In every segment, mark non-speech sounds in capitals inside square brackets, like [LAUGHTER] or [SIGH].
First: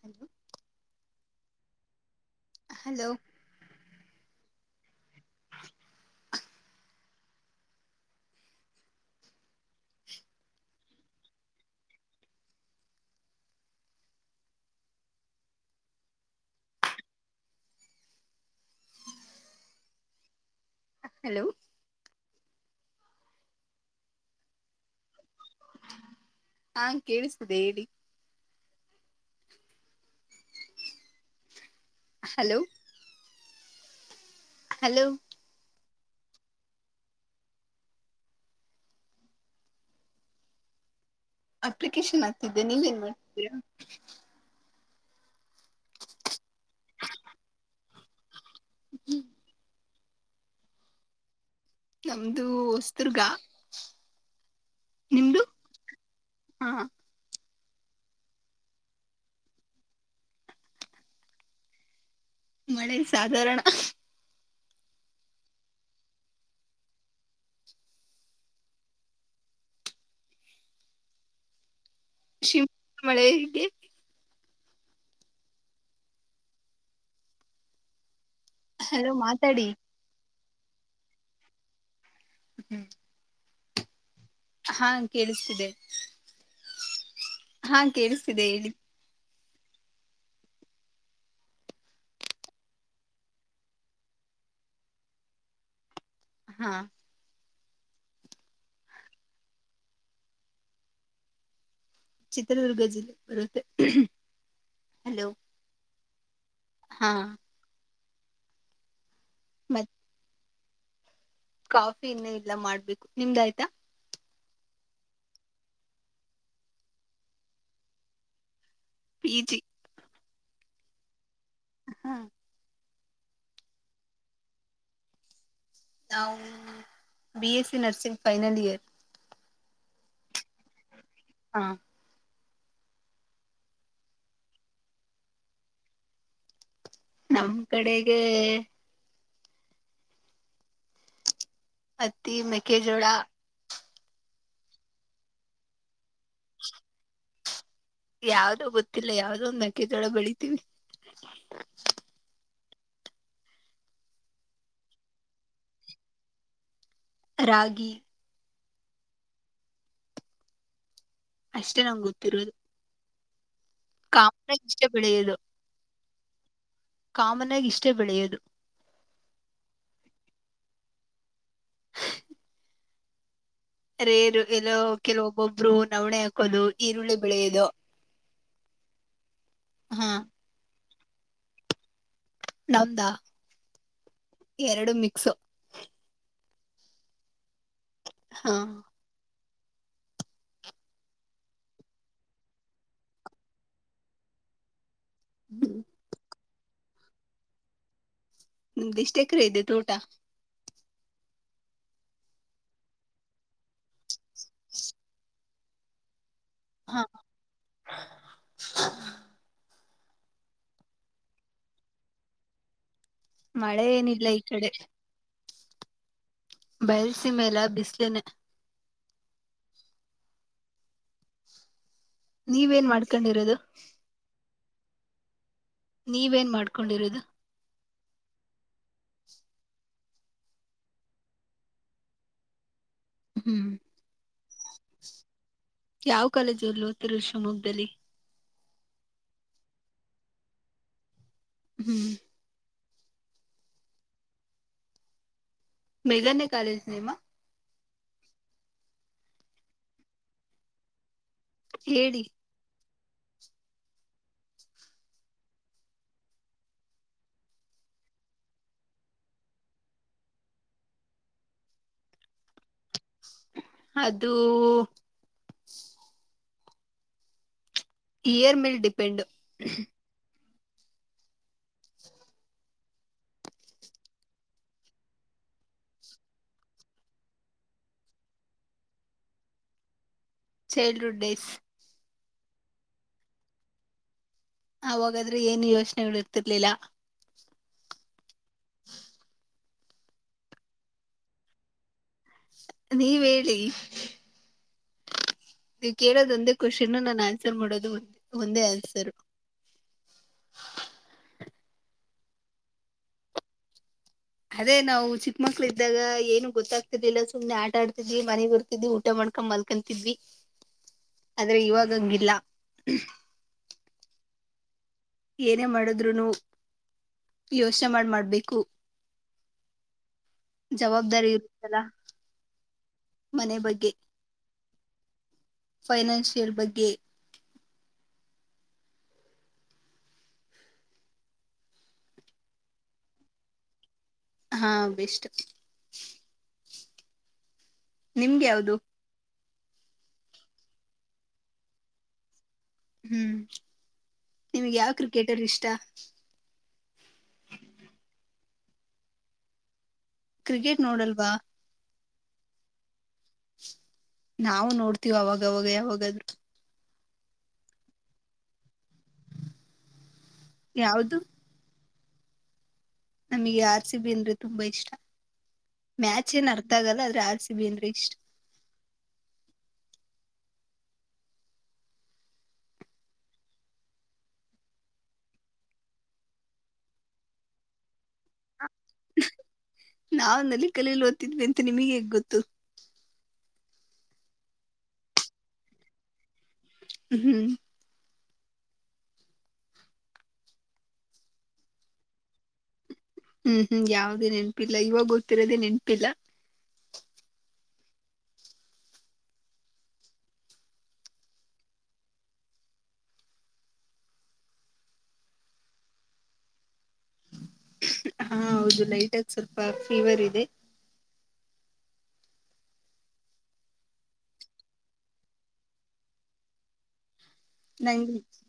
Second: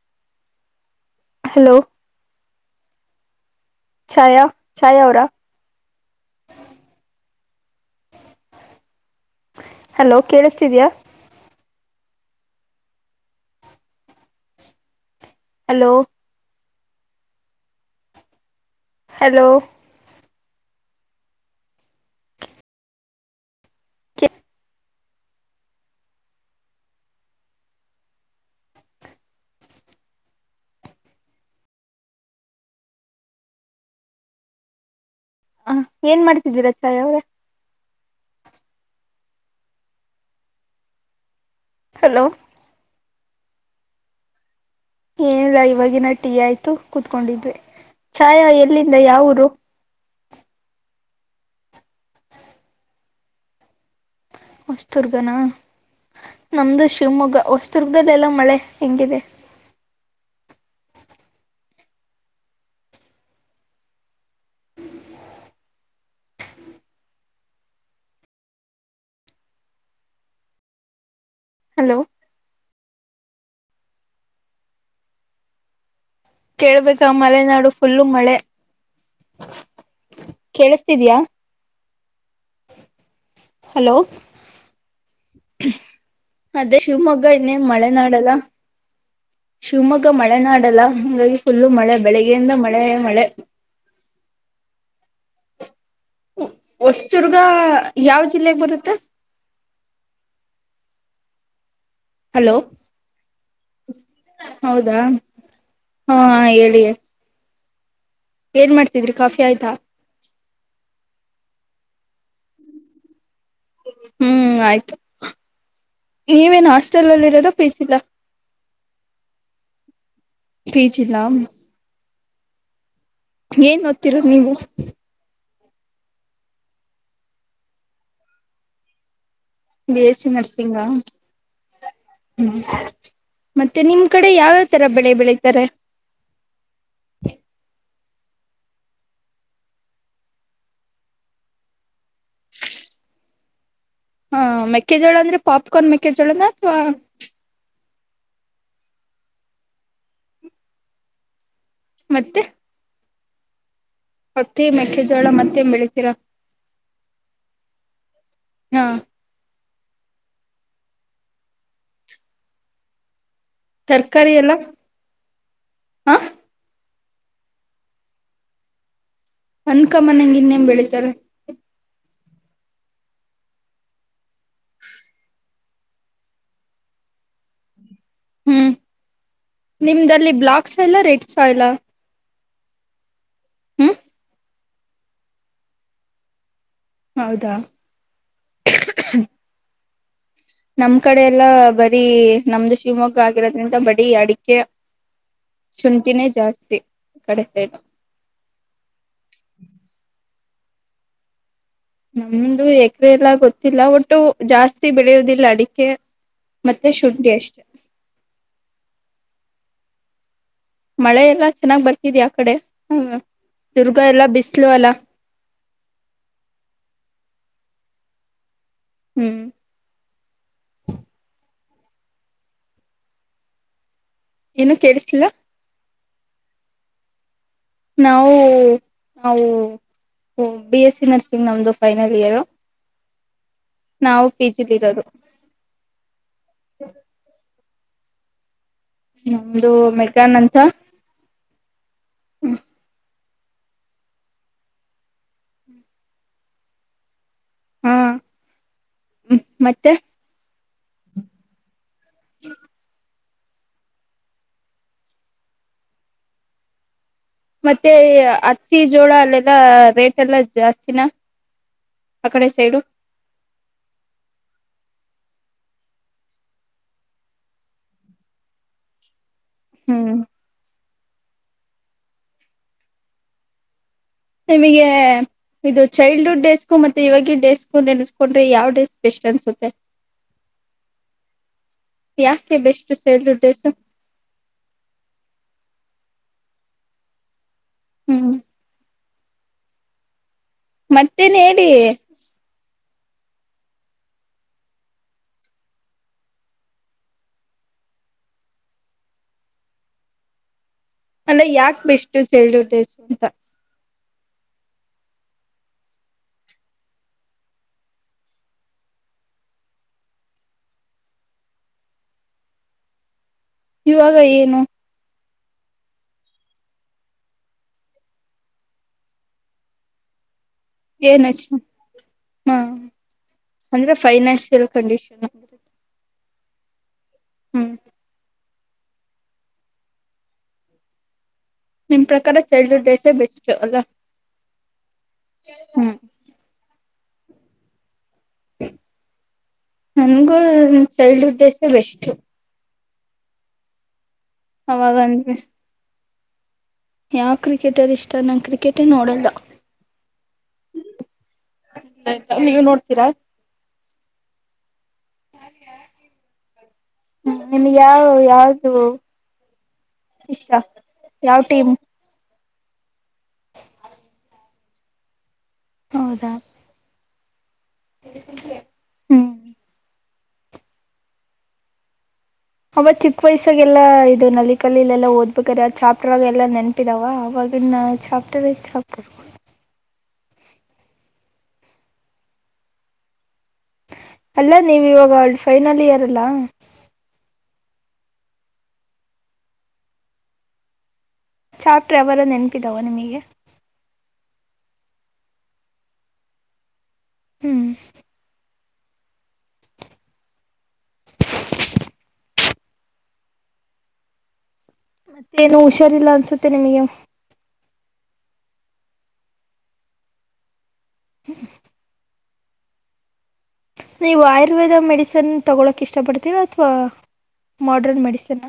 hello [UNINTELLIGIBLE] hello hello Chhaya Chhaya ಅವರಾ hello ಕೇಳ್ತಿದ್ಯಾ hello hello hello ಹಾ ಕೇಳಿಸಿದೆ ಹೇಳಿ ಹಲೋ ಹಲೋ ಏನ್ ಮಾಡ್ತಿದ್ದೀರ ಚಾಯ ಅವ್ರ ಹಲೋ ಅಪ್ಲಿಕೇಶನ್ ಆಗ್ತಿದ್ದೆ ನೀವೇನ್ ಮಾಡ್ [INAUDIBLE] ಏನಿಲ್ಲ ಇವಾಗಿವಾಗಿನ ಟೀ ಆಯ್ತು ಕುೂತ್ಕೊಂಡಿದ್ವಿ ಚಾಯ ಎ ಲ್ಲಿಂದ ಯಾವ ಊರು ನಮ್ದು ಹೊಸುದುರ್ಗಾ ಹೊಸ್ತದುರ್ಗನಾ ಹಾ ನಮ್ದು ಶಿವಮೊಗ್ಗ ಹೊಸ್ ದುರ್ಗಲ್ಲೆಲ್ಲ ಮಳೆ ಹೆಂಗಿದೆ ಮಳೆ ಸಾಧಾರಣ ಹಲೋ ಶಿಂ ಮಳೆ ಹಗೆ ಕೇಳ್ಬೇಕಾ ಮಲೆನಾಡು ಫುಲ್ ಮಳೆ ಅಲೋ ಮಾತಾಡಿ ಕೇಳಿಸಿಸ್ತಿದೆಯಾ ಹ್ಮ್ ಹಲೋ ಹಾ ಕೇಳಿಸ್ತಿದೆ ಅದೇ ಶಿವಮೊಗ್ಗ ಈಗ ಇನ್ನೇ ಹಾ ಮಳೆ ನಾಡಲ್ಲ ಕೇಳಿಸ್ತಿದೆ ಹೇಳಿ ಶಿವಮೊಗ್ಗ ಮಳೆ ನಾಡಲ್ಲ ಹಿಂಗಾಗಿ ಫುಲ್ಲು ಮಳೆ ಬೆಳಿಗ್ಗೆಯಿಂದ ಮಳೆ ಮಳೆ ಹಾ ಹೊಸ್ತರ್ಗ ಯಾವ ಜಿಲ್ಲೆೆಗೆ ಬರುತ್ತ ಚಿತ್ರದುರ್ಗ ಜಿಲ್ಲೆ ಬರುತ್ತೆ ಹೌದಾ ಹಲೋ ಹಾ ಆಯ್ ಹೇಳಿ ಹಾ ಏನ್ ಮಾಡ್ತಿದ್ರಿ ಕಾಫಿ ಆಯ್ತಾ ಮತ್ ಕಾಫಿ ಇನ್ನೇ ಇಲ್ಲ ಮಾಡ್ಬೇಕು ನಿಮ್ದಾಯ್ತು ಹ್ಮ್ ಆಯ್ತು ನೀವೇನ್ ಹಾಸ್ಟೆಲ್ಲಿ ಇರೋದ ಪಿ ಜಿಲ ಫಿಜಿ ಫಿಜಿನ ಹ ಏನ್ ಓದ್ತೀರಾ ನೀವು ನಾವು B ಎಸ್ಸ nursing final year B S C ನರ್ಸಿಂಗಾ ಹ ಹ್ಮ್ ಮತ್ತೆ ನಿಮ್ ಕಡೆ ಯಾವ್ಯಾವ್ ತರ ಬೆಳೆ ಬೆಳತಾರೆ ನಮ್ ಕಡೆ ಗೇ ಹತ್ತಿ ಮೆಕೆಜೋಳ ಹಾ ಮೆಕ್ಕೆಜೋಳ ಅಂದ್ರೆ ಪಾಪ್ಕಾರ್ನ್ ಮೆ ಕೆ ಜೋಳನ ಅತ್ವ ಯಾವ್ದೋ ಗೊತ್ತಿಲ್ಲ ಯಾವ್ದೋ ಒಂದುಕ ಜೋಳ ಬೆಳಿತೀವಿ ಮತ್ತೆ ಹೊತ್ತೆ ಮೆಕ್ಕೆಜೋಳ ಮತ್ತೆ ಬೆಳಿತೀರ ರಾಗಿ ಹಾ ಅಷ್ಟೇ ನಮ್ಗೆ ಗೊತ್ತಿರೋದು ಕಾಮನ ಇಷ್ಟ ಬೆಳೆಯೋದು ಹಾ ಕಾಮನ್ ಆಗಿ ಇಷ್ಟೇ ಬೆಳೆಯೋದು ಅನ್ಕಮ್ಮನ್ಂಗ ಇನ್ನೇಮ ಬೆಳಿತಾರೆ ರೇರು ಎಲ್ಲ ಕೆಲವೊಬ್ಬೊಬ್ರು ನವಣೆ ಹಾಕೋದು ಈರುಳ್ಳಿ ಬೆಳೆಯೋದು ಹ್ಮ್ ಹಾ ನಿಮ್ದಲ್ಲಿ ಬ್ಲಾಕ್ಸ್ ಎಲ್ಲ ರೆಡ್ ಸಾಯ್ಲಾ ನಮದಾ ಹ್ಮ್ ಎರಡು ಮಿಕ್ಸು ಹೌದಾ ಹಾ ನಮ್ ಕಡೆ ಎಲ್ಲ ಬರೀ ನಮ್ದು ಶಿವಮೊಗ್ಗ ಆಗಿರೋದ್ರಿಂದ ಬರೀ ಅಡಿಕೆ ಶುಂಟಿನ ಜಸ್ ಕಡೆ ಸ ನಿಮ್ದ ಎಷ್ಟ ಎಕರೆ ಇದೆ ತೋಟ ನಮ್ದು ಎಕರೆ ಎಲ್ಲ ಗೊತ್ತಿಲ್ಲ ಒಟ್ಟು ಜಾಸ್ತಿ ಬೆಳೆಯೋುದಿಲ್ಲ ಅಡಿಕೆ ಮತ್ತೆ ಹಾ ಶುಂಠಿ ಅಷ್ಟೆ ಮಳೆ ಎಲ್ಲ ಚೆನ್ನಾಗ್ ಬರ್ತಿದ್ಯಾ ಆ ಕಡೆ ಹ್ಮ ಮಳೆ ದುರ್ಗಾ ಎಲ್ಲ ಏನಿಲ್ಲ ಈ ಬಿಸಲು ಅಲ್ಲಾ ಬಯಲ್ಸ ಮೆಲ್ಲ ಬಿಸ್ಲೇನೆ ಹ್ಮ್ ನೀವೇನ್ ಮಾಡ್ಕೊಂಡಿರೋದು ಏನು ಕೇಡುಸ್ಲಿಲ್ಲ ನೀವೇನ್ ಮಾಡ್ಕೊಂಡಿರೋದು ನಾವು ನಾವು ಬಿ ಎಸ್ಸಿ ನರ್ಸಿಂಗ್ ನಮ್ದ ಫೈನಲ್ ಇಯರು ಹ್ಮ್ ಪಿ ಜಿ ದಿರೋದು ಯಾವ್ ಕಾಲೇಜ್ಅಲ್ ಓಡ್ತಿರೋದ್ ಶಿವ್ಮೊಗ್ ಬಲಿ ನಮ್ದು ಮೆಕನ್ ಅಂತ ಹ್ಮ್ ಬೇಗನೆ ಕಾಲೇಜ ನಿಮ್ಮ ಹಾ ಮತ್ತೆ ಹೇಳಿ ಮತ್ತೆ ಅತ್ತಿ ಜೋಳ ಅಲ್ಲೆಲ್ಲಾ ರೇಟ್ ಎಲ್ಲ ಜಾಸ್ತಿನ ಆಕಡೆ ಸೈಡು ಅದು ಇಯರ್ ಮೆಲ್ ಡಿಪೆಂಡ್ ಹ್ಮ್ ನಿಮಗೆ ಇದು ಚೈಲ್ಡ್ಹುಡ್ ಡೇಸ್ಕೂ ಮತ್ತೆ ಇವವಾಗಿ ಡೇಸ್ಕು ನೆನೆಸ್ಕೊಂಡ್ರೆ ಯಾವ ಡೇ ಸ್ಪೆಷಲ್ ಅನ್ಸುತ್ತೆ ಚೈಲ್ಡ್ಹುಡ್ ಡೇಸ್ ಯಾಕೆ ಬೆಷ್ಟು ಚೈಲ್ಡ್ಹುಡ್ ಡೇಸು ಆವಾಗಾದ್ರೆ ಏನು ಯೋಚನೆಗಳ್ ಇರ್ತಿರ್ಲಿಲ್ಲ ಹ್ಮ್ ಮತ್ತೇನ್ ಹೇಳಿ ನೀವ್ ಹೇಳಿ ನೀವ್ ಕೇಳೋದ್ ಒಂದೇ ಕ್ವಶನ್ನು ನಾನ್ ಆನ್ಸರ್ ಮಾಡೋದು ಒಂದೇ ಆನ್ಸರು ಅಂದ್ರೆ ಯಾಕೆ ಬೆಷ್ಟು ಚೈಲ್ಡ್ಹುಡ್ ಡೇಸ್ ಅಂತ ಅದೇ ನಾವು ಚಿಕ್ಕ ಮಕ್ಳ ಇದ್ದಾಗ ಏನು ಗೊತ್ತಾಗ್ತಿರ್ಲಿಲ್ಲ ಸುಮ್ನೆ ಆಟಾ ಆಡ್ತಿದ್ವಿ ಮನೆಗ್ ಬರ್ತಿದ್ವಿ ಊಟ ಮಾಡ್ಕೊಂಡ್ ಮಲ್ಕತಿದ್ವಿ ಆದ್ರೆ ಇವಾಗಂಗಿಲ್ಲ ಇವಾಗ ಏನು ಏನೇ ಮಾಡಿದ್ರುನು ಯೋಚ್ನೆ ಮಾಡ್ ಮಾಡ್ಬೇಕು ಏನ್ ಜವಾಬ್ದಾರಿ ಅ ಇರುತ್ತಲ್ಲ ಹ ಅಂದ್ರೆ ಫೈನಾನ್ಲ್ ಕಂಡಿಷನ್ ಫೈನಾಷಿಯಲ್ ಇರ್ ಬಗ್ಗೆ ಹ್ಮ್ ನಿಮ್ ಪ್ರಕಾರ ಚೈಲ್ಡ್ಡ್ ಡೈಸೇ ಬೆಸ್ಟ್ ಅಲ್ಲ ಹಾ ಬೆಸ್ಟು ಹ್ಮ್ ನಿಮ್ಗ ಯಾವ್ದು ನನ್ಗೂ ಚೈಲ್ಡ್ಹುಡ್ ಡೇಸೆ ಬೆಸ್ಟು ಹ್ಮ್ ನಿಮ್ಗೆ ಯಾವ್ ಕ್ರಿಕೆಟರ್ ಇಷ್ಟ ಯಾವ್ ಕ್ರಿಕೆಟರ್ ಇಷ್ಟ ನಾನ್ ಕ್ರಿಕೆಟೇ ನೋಡಲ್ಲ ಕ್ರಿಕೆಟ್ ನೋಡಲ್ವಾ ಆಯ್ತಾ ನೀವ್ ನೋಡ್ತೀರಾ ನಾವು ನೋಡ್ತೀವ್ ಅವಾಗ್ವಾಗ ಯಾವಾಗಾದ್ರು ಹ್ಮ ನಿಮ್ಗೆ ಯಾವ ಯಾವ್ದ ಇಷ್ಟ ಯಾವ್ದು ಯಾವ ಟೀಮ್ ನಮಗೆ ಆರ್ ಸಿ ಬಿ ಅಂದ್ರೆ ತುಂಬಾ ಇಷ್ಟ ಹೌದಾ ಮ್ಯಾಚ್ ಏನ್ ಅರ್ಥ ಆಗಲ್ಲ ರಾಜ್ ಸಬೇಂದ್ರ ಇಷ್ಟ ಹ್ಮ್ ಅವ ಚಿಕ್ಕ ವಯಸ್ಸಾಗೆಲ್ಲಾ ಇದು ನಲ್ಲಿ ಕಲ್ಲಿಲೆ ಎಲ್ಲಾ ಓದ್ಬೇಕ್ರ ಚಾಪ್ಟರ್ಗ ಎಲ್ಲಾ ನೆನಪಿದಾವ ಅವವಾಗಿನ ಚಾಪ ಎ್ಟ ವಸ್ಪ್ ನಾವವು ನಲ್ಲಿ ಕಲಲಿ ಓದ್ತಿದ್ವಿ ಅಂತ ನಿಮಗೆ ಹೇಗ್ ಗೊತ್ತು ಅಲ್ಲ ನೀವ ಇವಾಗಲ್ಡ್ ಫೈನಲ್ ಇಯರ್ ಅಲ್ಲಾ ಹ್ಮ್ ಚಾಕ್ಟರ್ ಎವರ ನನ್ಪಿದಾವ ನೀಮಗೆ ಹ್ಮ್ ಹ್ಮ್ ಯಾವ್ದ ನೆನಪಿಲ್ಲ ಇವಾಗ ಗೊತ್ತಿರೋದೆೇ ನೆನಪಿಲ್ಲ ಹ್ಮ್ ಮತ್ತೇ ಏನು ಹುಷಾರಿಲ್ಲ ಅನ್ಸುತ್ತೆ ನಿಮಗೆ ಹಾ ಹೌದು ಲೈಟಗ ಸ್ವಲ್ಪ ಫೀವರ್ ಇದೆ ಹ್ಮ ನೀವು ಆಯುರ್ವೇದ ಮೆಡಿಸಿನ್ ತಗೊಳಕ ಇಷ್ಟ ಪಡ್ತೀರ ಅಥವಾ ಮಾಡ್ರನ್ ನಂಗಗೆ ಮೆಡಿಸನ್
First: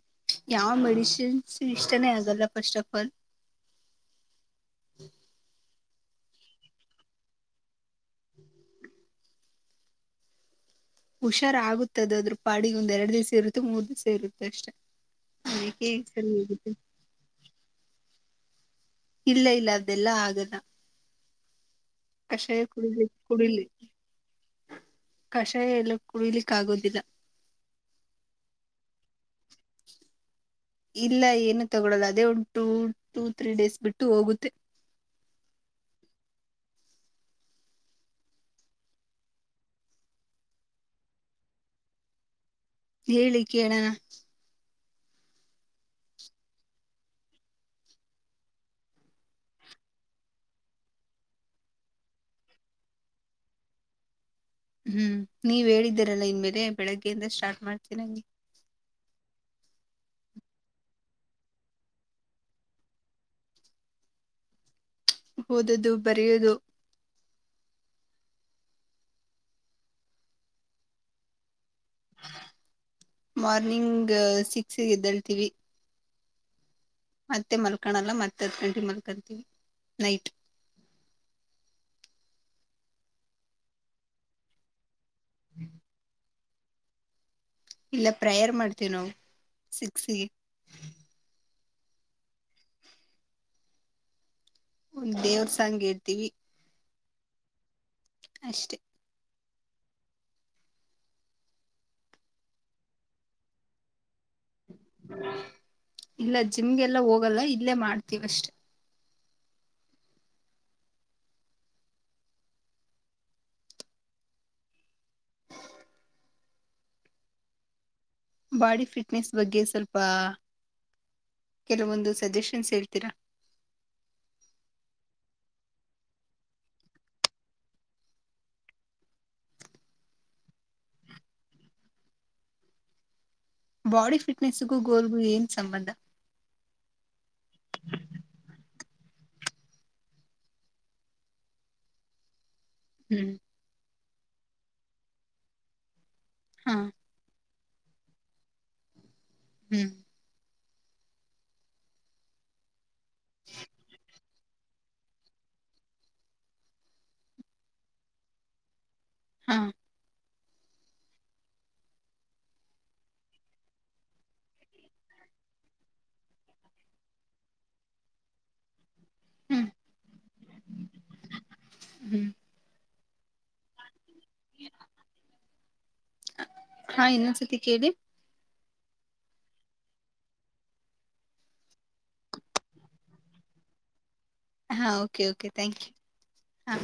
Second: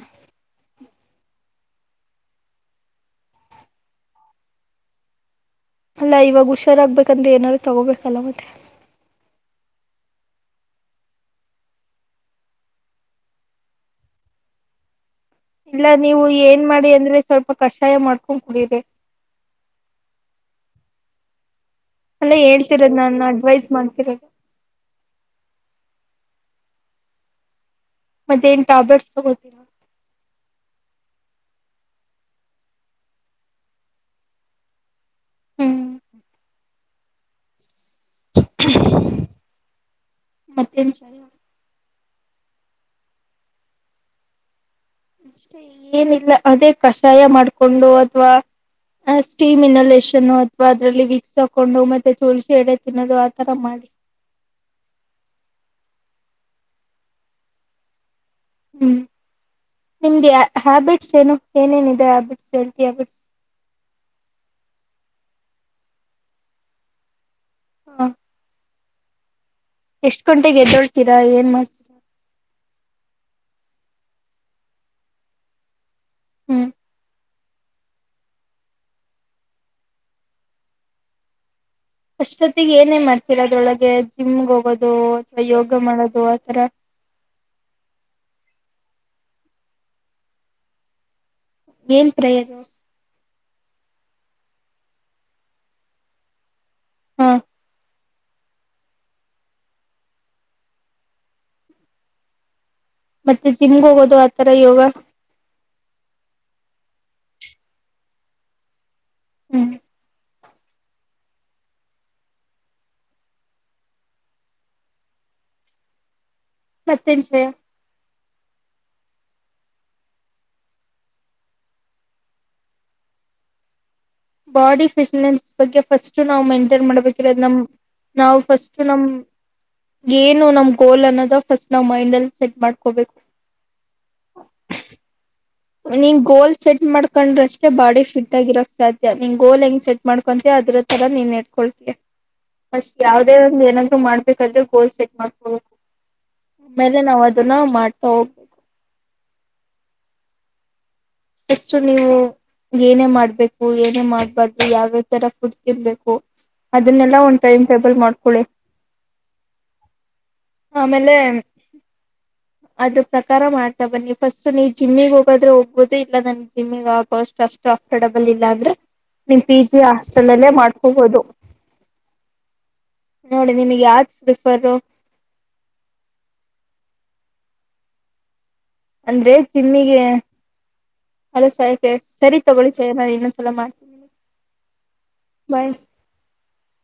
ಯಾವ ಮಡಷ ಶ್ರ ಇಷ್ಟಠನ ಆಗಲ್ಲ ಫಸ್ಟ್ ಫ್ ಆಲ್ ಅಲ್ಲಾ ಇವಾಗ ಹುಷಾರಾಗ್ಬೇಕಂದ್ರೆ ಏನಾರರು ತಗೋಬೇಕಲ್ಲ ಮತ್ತೆ ಹುಷಾರ್ ಆಗುತ್ತದದ್ರರು ಪಾಡಿಗೆ ಒಂದ್ ಎರಡು ದಿವ್ಸ ಇರುತ್ತೆ ಮೂರ್ ದಿವ್ಸ ಇರುತ್ತೆ ಅಷ್ಟೇ ಇಲ್ಲ ನೀವು ಏನ್ ಮಾಡಿ ಅಂದ್ರೆ ಸ್ವಲ್ಪ ಕಷಾಯ ಮಾಡ್ ಪುಕಡಿರೆ ಇಲ್ಲ ಇಲ್ಲ ಅದೆಲ್ಲಾ ಆಗಲ್ಲ ಅಲ್ಲ ಕಷಾಯ ಹೇಳ್ತಿರೋದ್ ಕುಡಲಿ ನಾನ್ ಕುಡಿಲಿ ಅಡ್ವೈಸ್ ಮಾಡ್ತಿರೋದು ಕಷಾಯ ಎಲ್ಲ ಕುಡಿಲಿಕ್ಕ ಆಗೋದಿಲ್ಲ ಮತ್ತೆ ಏನ್ ಟ್ಯಾಬ್ಲೆಟ್ಸ್ ತಗೋತೀರಾ ಇಲ್ಲ ಏನು ತಗೊಳ್ಳಲ್ಲ ಅದೇ ಒಂದು ಟೂ ಟೂ ತ್ರೀ ಡೇಸ್ ಬಿಟ್ಟು ಹೋಗುತ್ತೆ ಹ್ಮ್ ಮತ್ತೆ ವಿಚಾರ ಹೇಳಿ ಕೇಳಣ ಏನಿಲ್ಲ ಅದೇ ಕಷಾಯ ಮಾಡ್ಕೊಂಡು ಅಥ್ವಾ ಸ್ಟೀಮ್ ಇನ್ನಲಷನ್ ಅಥ್ವಾ ಅದ್ರಲ್ಲಿ ವಿಕ್ಸ್ ಹಾಕೊಂಡು ಮತ್ತೆ ತೋಲ್ಸಿ ಎಡೆ ತಿನ್ನೋದು ಆತರ ಮಾಡಿ ಹ್ಮ್ ನೀವ್ ಹೇಳಿದ್ದೀರಲ್ಲಾ ಇನ್ ಮೇಲೆ ಬೆಳಗ್ಗೆಯಿಂದ ಸ್ಟಾರ್ಟ್ ಮಾಡ್ತೀ ನಂಗೆ ಹ್ಮ್ ನಿಮ್ದ ಹ್ಯಾಬಿಟ್ಸ್ ಏನು ಏನೇನಿದೆ ಹ್ಯಾಬಿಟ್ಸ್ ಹೆಲ್ತಿ ಹ್ಯಾಬಿಟ್ಸ್ ಹೋದದು ಬರೆಯೋದು ಹ್ಮ ಎಷ್ಟ ಗಂಟೆಗೆ ಎದ್ದೋಡ್ತೀರಾ ಏನ್ ಮಾಡ್ತೀರಾ ಮಾರ್ನಿಂಗ್ ಸಿಕ್ಸ್ಗೆ ಎದ್ದಳ್ತೀವಿ ಹ್ಮ್ ಮತ್ತೆ ಮಲ್ಕಳಲ್ಲ ಮತ್ತ ಹತ್ ಗಂಟೆ ಮಲ್ಕಂತವಿ ನೈಟ್ ಅಷ್ಟೊತ್ತಿಗೆ ಏನೇ ಮಾಡ್ತಿರಾ ಅದ್ರೊಳಗೆ ಜಿಮ್ಗೆ ಹೋಗೋದು ಯೋಗ ಮಾಡೋದು ರತ್ ಇಲ್ಲ ಪ್ರೇಯರ್ ಮಾಡ್ತೀವಿ ನಾವು ಸಿಕ್ಸಿಗೆ ಏನ್ ಪ್ರಯರು ಒಂದ್ ದೇವರು ಸಾಂಗ್ ಇರ್ತೀವಿ ಹ್ಮ ಅಷ್ಟೆ ಮತ್ತೆ ಜಿಮ್ಗೆ ಹೋಗೋದು ತರ ಯೋಗ ಇಲ್ಲ ಜಿಮ್ಗೆಲ್ಲ ಹೋಗಲ್ಲ ಇಲ್ಲೇ ಮಾಡ್ತೀವ ಅಷ್ಟೇ ಹ್ಮ್ [UNINTELLIGIBLE] ಮತ್ತೇಂಜೆ ಬಾಡಿ ಫಿಟ್ನೆಸ್ ಬಗ್ಗೆ ಸ್ವಲ್ಪ ಕೆಲವೊಂದು ಸಜೆಷನ್ಸ್ ಹೇಳ್ತೀರಾ ಬಾಡಿ ಫಿಟ್ನೆಸ್ ಬಗ್ಗೆ ಫಸ್ಟ್ ನಾವು ಮೇಂಟೈನ್ ಮಾಡ್ಬೇಕಿರೋದ ನಮ ನಾವು ಫಸ್ಟ್ ನಮ ಏನು ನಮ ಗೋಲ್ ಅನ್ನೋದ ಫಸ್ಟ್ ನಾವ್ ಮೈಂಡ್ಲ್ಲಿ ಸೆಟ್ ಮಾಡ್ಕೋಬೇಕ ಬಾಡಿ ಫಿಟ್ನೆಸ್ಗೂ ಗೋಲ್ಗು ಏನ್ ಸಂಬಂಧ ನೀನು ಗೋಲ್ ಸೆಟ್ ಮಾಡ್ಕೊಂಡ್ರಷ್ಟೇ ಬಾಡಿ ಫಿಟ್ ಆಗಿರಕ್ ಸಾಧ್ಯ ನಿನ್ನ ಗೋಲ್ ಹೆಂಗ್ ಸೆಟ್ ಮಾಡ್ಕೊಂತೀ ಅದ್ರ ತರ ನೀನ್ ನಡ್ಕೊಳ್ತಿಯಾ ಅಷ್ಟ್ ಹ್ಮ್ ಯಾವದೇ ಒಂದ ಏನ್ರು ಮಾಡು ಬೇಕಾದ್ರೆ ಗೋಲ್ ಸೆಟ್ ಮಾಡ್ಕೋ ಹಾ ಆಮೇಲೆ ನಾವು ಅದನ್ನ ಮಾಡ್ತಾ ಹೋಗ್ಬೇಕು [UNINTELLIGIBLE] ಹ್ಮ್ ಅಷ್ಟು ನೀವು ಏನೇ ಮಾಡಬೇಕು ಏನೇ ಮಾಡಬಾರದು ಯಾವ್ಯಾವ ತರ ಫುಡ್ ತಿನ್ಬೇಕು ಅದನ್ನೆಲ್ಲ ಒಂದ ಟೈಮ್ ಟೇಬಲ್ ಮಾಡ್ಕೊಳ್ಳಿ ಹಾ ಆಮೇಲೆ ಅದ್ರ ಪ್ರಕಾರ ಮಾಡ್ತಾ ಬನ್ನಿ ಫಸ್ಟ್ ಜಿಮ್ಮಿಗೆ ಹೋಗದ್ರೆ ಹೋಗ್ಬದು ಇಲ್ಲ ನನ್ ಜಿಮ್ಮಿಗೆ ಆಗಕೋಷ್ಟಟ್ ಅಷ್ಟು ಅಂಫರ್ಟಬಲ್ ಇಲ್ಲ ಆದ್ರೆ ನೀವು ಪಿ ಹ್ಮ್ ಜಿ ಹಾಸ್ಟೆಲ್ ಅಲ್ಲೇ ಮಾಡ್ಕಬೋದು ಹ್ಮ್ ನೋಡಿ ನಿಮಗೆ ಯ ವಿರಿಫರ್ೋ [UNINTELLIGIBLE] ಹಾ ಇನ್ನೊಂದ್ ಸತಿ ಕೇಳಿ ಅಂದ್ರೆ ಚಿಮ್ಮಿಗೆ ಅದ ಸಕ ಸರಿ ತಗೊಳ ಸ ನಾನು ಇನ್ನೊಂದ್ಸಲ ಮಾಡ್ತಿದ್ದೀನಿ ಹಾ ಓಕೆ ಓಕೆ ಥಾಂಕ್ ಯು ಹಾ